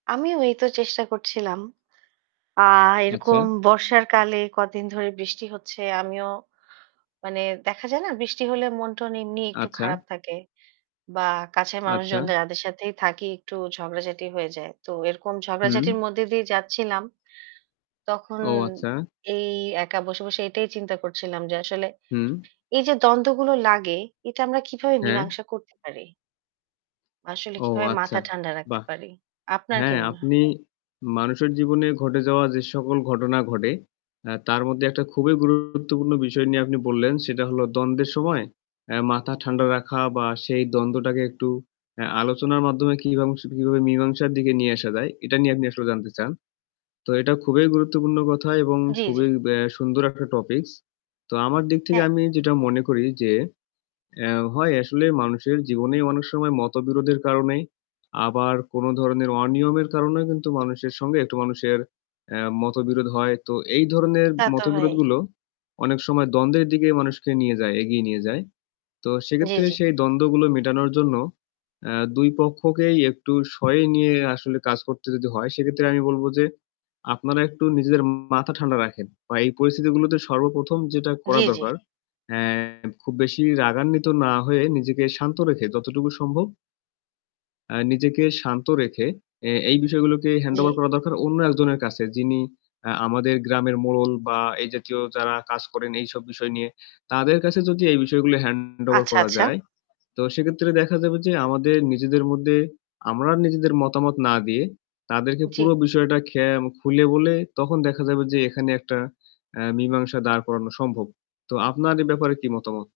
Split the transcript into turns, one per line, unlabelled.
আমিও ওইতো চেষ্টা করছিলাম। আ
আচ্ছা।
এরকম বর্ষার কালে কদিন ধরে বৃষ্টি হচ্ছে। আমিও মানে দেখা যায় না, বৃষ্টি হলে মন-টন এমনি একটু
আচ্ছা।
খারাপ থাকে বা কাছের মানুষ
আচ্ছা।
জনদের যাদের সাথেই থাকি একটু ঝগড়াঝাটি হয়ে যায়। তো এরকম
হুম।
ঝগড়াঝাটির মধ্যে দিয়ে যাচ্ছিলাম। তখন
ও আচ্ছা।
এই একা বসে, বসে এটাই চিন্তা করছিলাম, যে আসলে
হুম।
এইযে দ্বন্দ্বগুলো লাগে এটা আমরা কিভাবে
হ্যাঁ।
মীমাংসা করতে পারি? আসলে
ও
কিভাবে
আচ্ছা,
মাথা ঠান্ডা রাখতে
বাহ!
পারি? আপনার কি
হ্যাঁ,
মনে হয়?
আপনি মানুষের জীবনে ঘটে যাওয়া যে সকল ঘটনা ঘটে, অ্যা তার মধ্যে একটা খুবই গুরুত্বপূর্ণ বিষয় নিয়ে আপনি বললেন। সেটা হলো দ্বন্দ্বের সময়ে অ্যা মাথা ঠান্ডা রাখা বা সেই দ্বন্দ্বটাকে একটু অ্যা আলোচনার মাধ্যমে কিবাং কীভাবে মীমাংসার দিকে নিয়ে আসা যায়, এটা নিয়ে আপনি আসলে জানতে চান। তো এটা খুবই গুরুত্বপূর্ণ কথা এবং
জি, জি।
খুবই ব্যা সুন্দর একটা topics. তো আমার দিক থেকে
হ্যাঁ।
আমি যেটা মনে করি যে, অ্যা হয় আসলে মানুষের জীবনেই অনেক সময় মতবিরোধের কারণেই আবার কোনো ধরনের অনিয়মের কারণেও কিন্তু মানুষের সঙ্গে একটু মানুষের অ্যা মতবিরোধ হয়। তো এই ধরনের
তা তো হয়ই।
মতবিরোধগুলো অনেক সময় দ্বন্দ্বের দিকে মানুষকে নিয়ে যায়, এগিয়ে নিয়ে যায়। তো
জি,
সেক্ষেত্রে
জি।
সেই দ্বন্দ্বগুলো মেটানোর জন্য অ্যা ২ পক্ষকেই একটু সয়ে নিয়ে আসলে কাজ করতে যদি হয় সেক্ষেত্রে আমি বলব যে, "আপনারা একটু নিজেদের মাথা ঠান্ডা রাখেন।" বা এই পরিস্থিতিগুলোতে সর্বপ্রথম যেটা
জি,
করা
জি।
দরকার, অ্যা খুব বেশি রাগান্বিত না হয়ে নিজেকে শান্ত রেখে যতটুকু সম্ভব অ্যা নিজেকে শান্ত রেখে এ এই বিষয়গুলোকে
জি।
handover করা দরকার অন্য একজনের কাছে যিনি আ আমাদের গ্রামের মোড়ল বা এই জাতীয় যারা কাজ করেন এইসব বিষয় নিয়ে। তাদের কাছে যদি এই বিষয়গুলো handover
আচ্ছা,
করা
আচ্ছা।
যায়। তো সেক্ষেত্রে দেখা যাবে যে আমাদের নিজেদের মধ্যে আমরা নিজেদের মতামত না দিয়ে তাদেরকে পুরো
জি।
বিষয়টা খে খুলে বলে তখন দেখা যাবে যে এখানে একটা অ্যা মীমাংসা দাঁড় করানো সম্ভব। তো আপনার এ ব্যাপারে কী মতামত?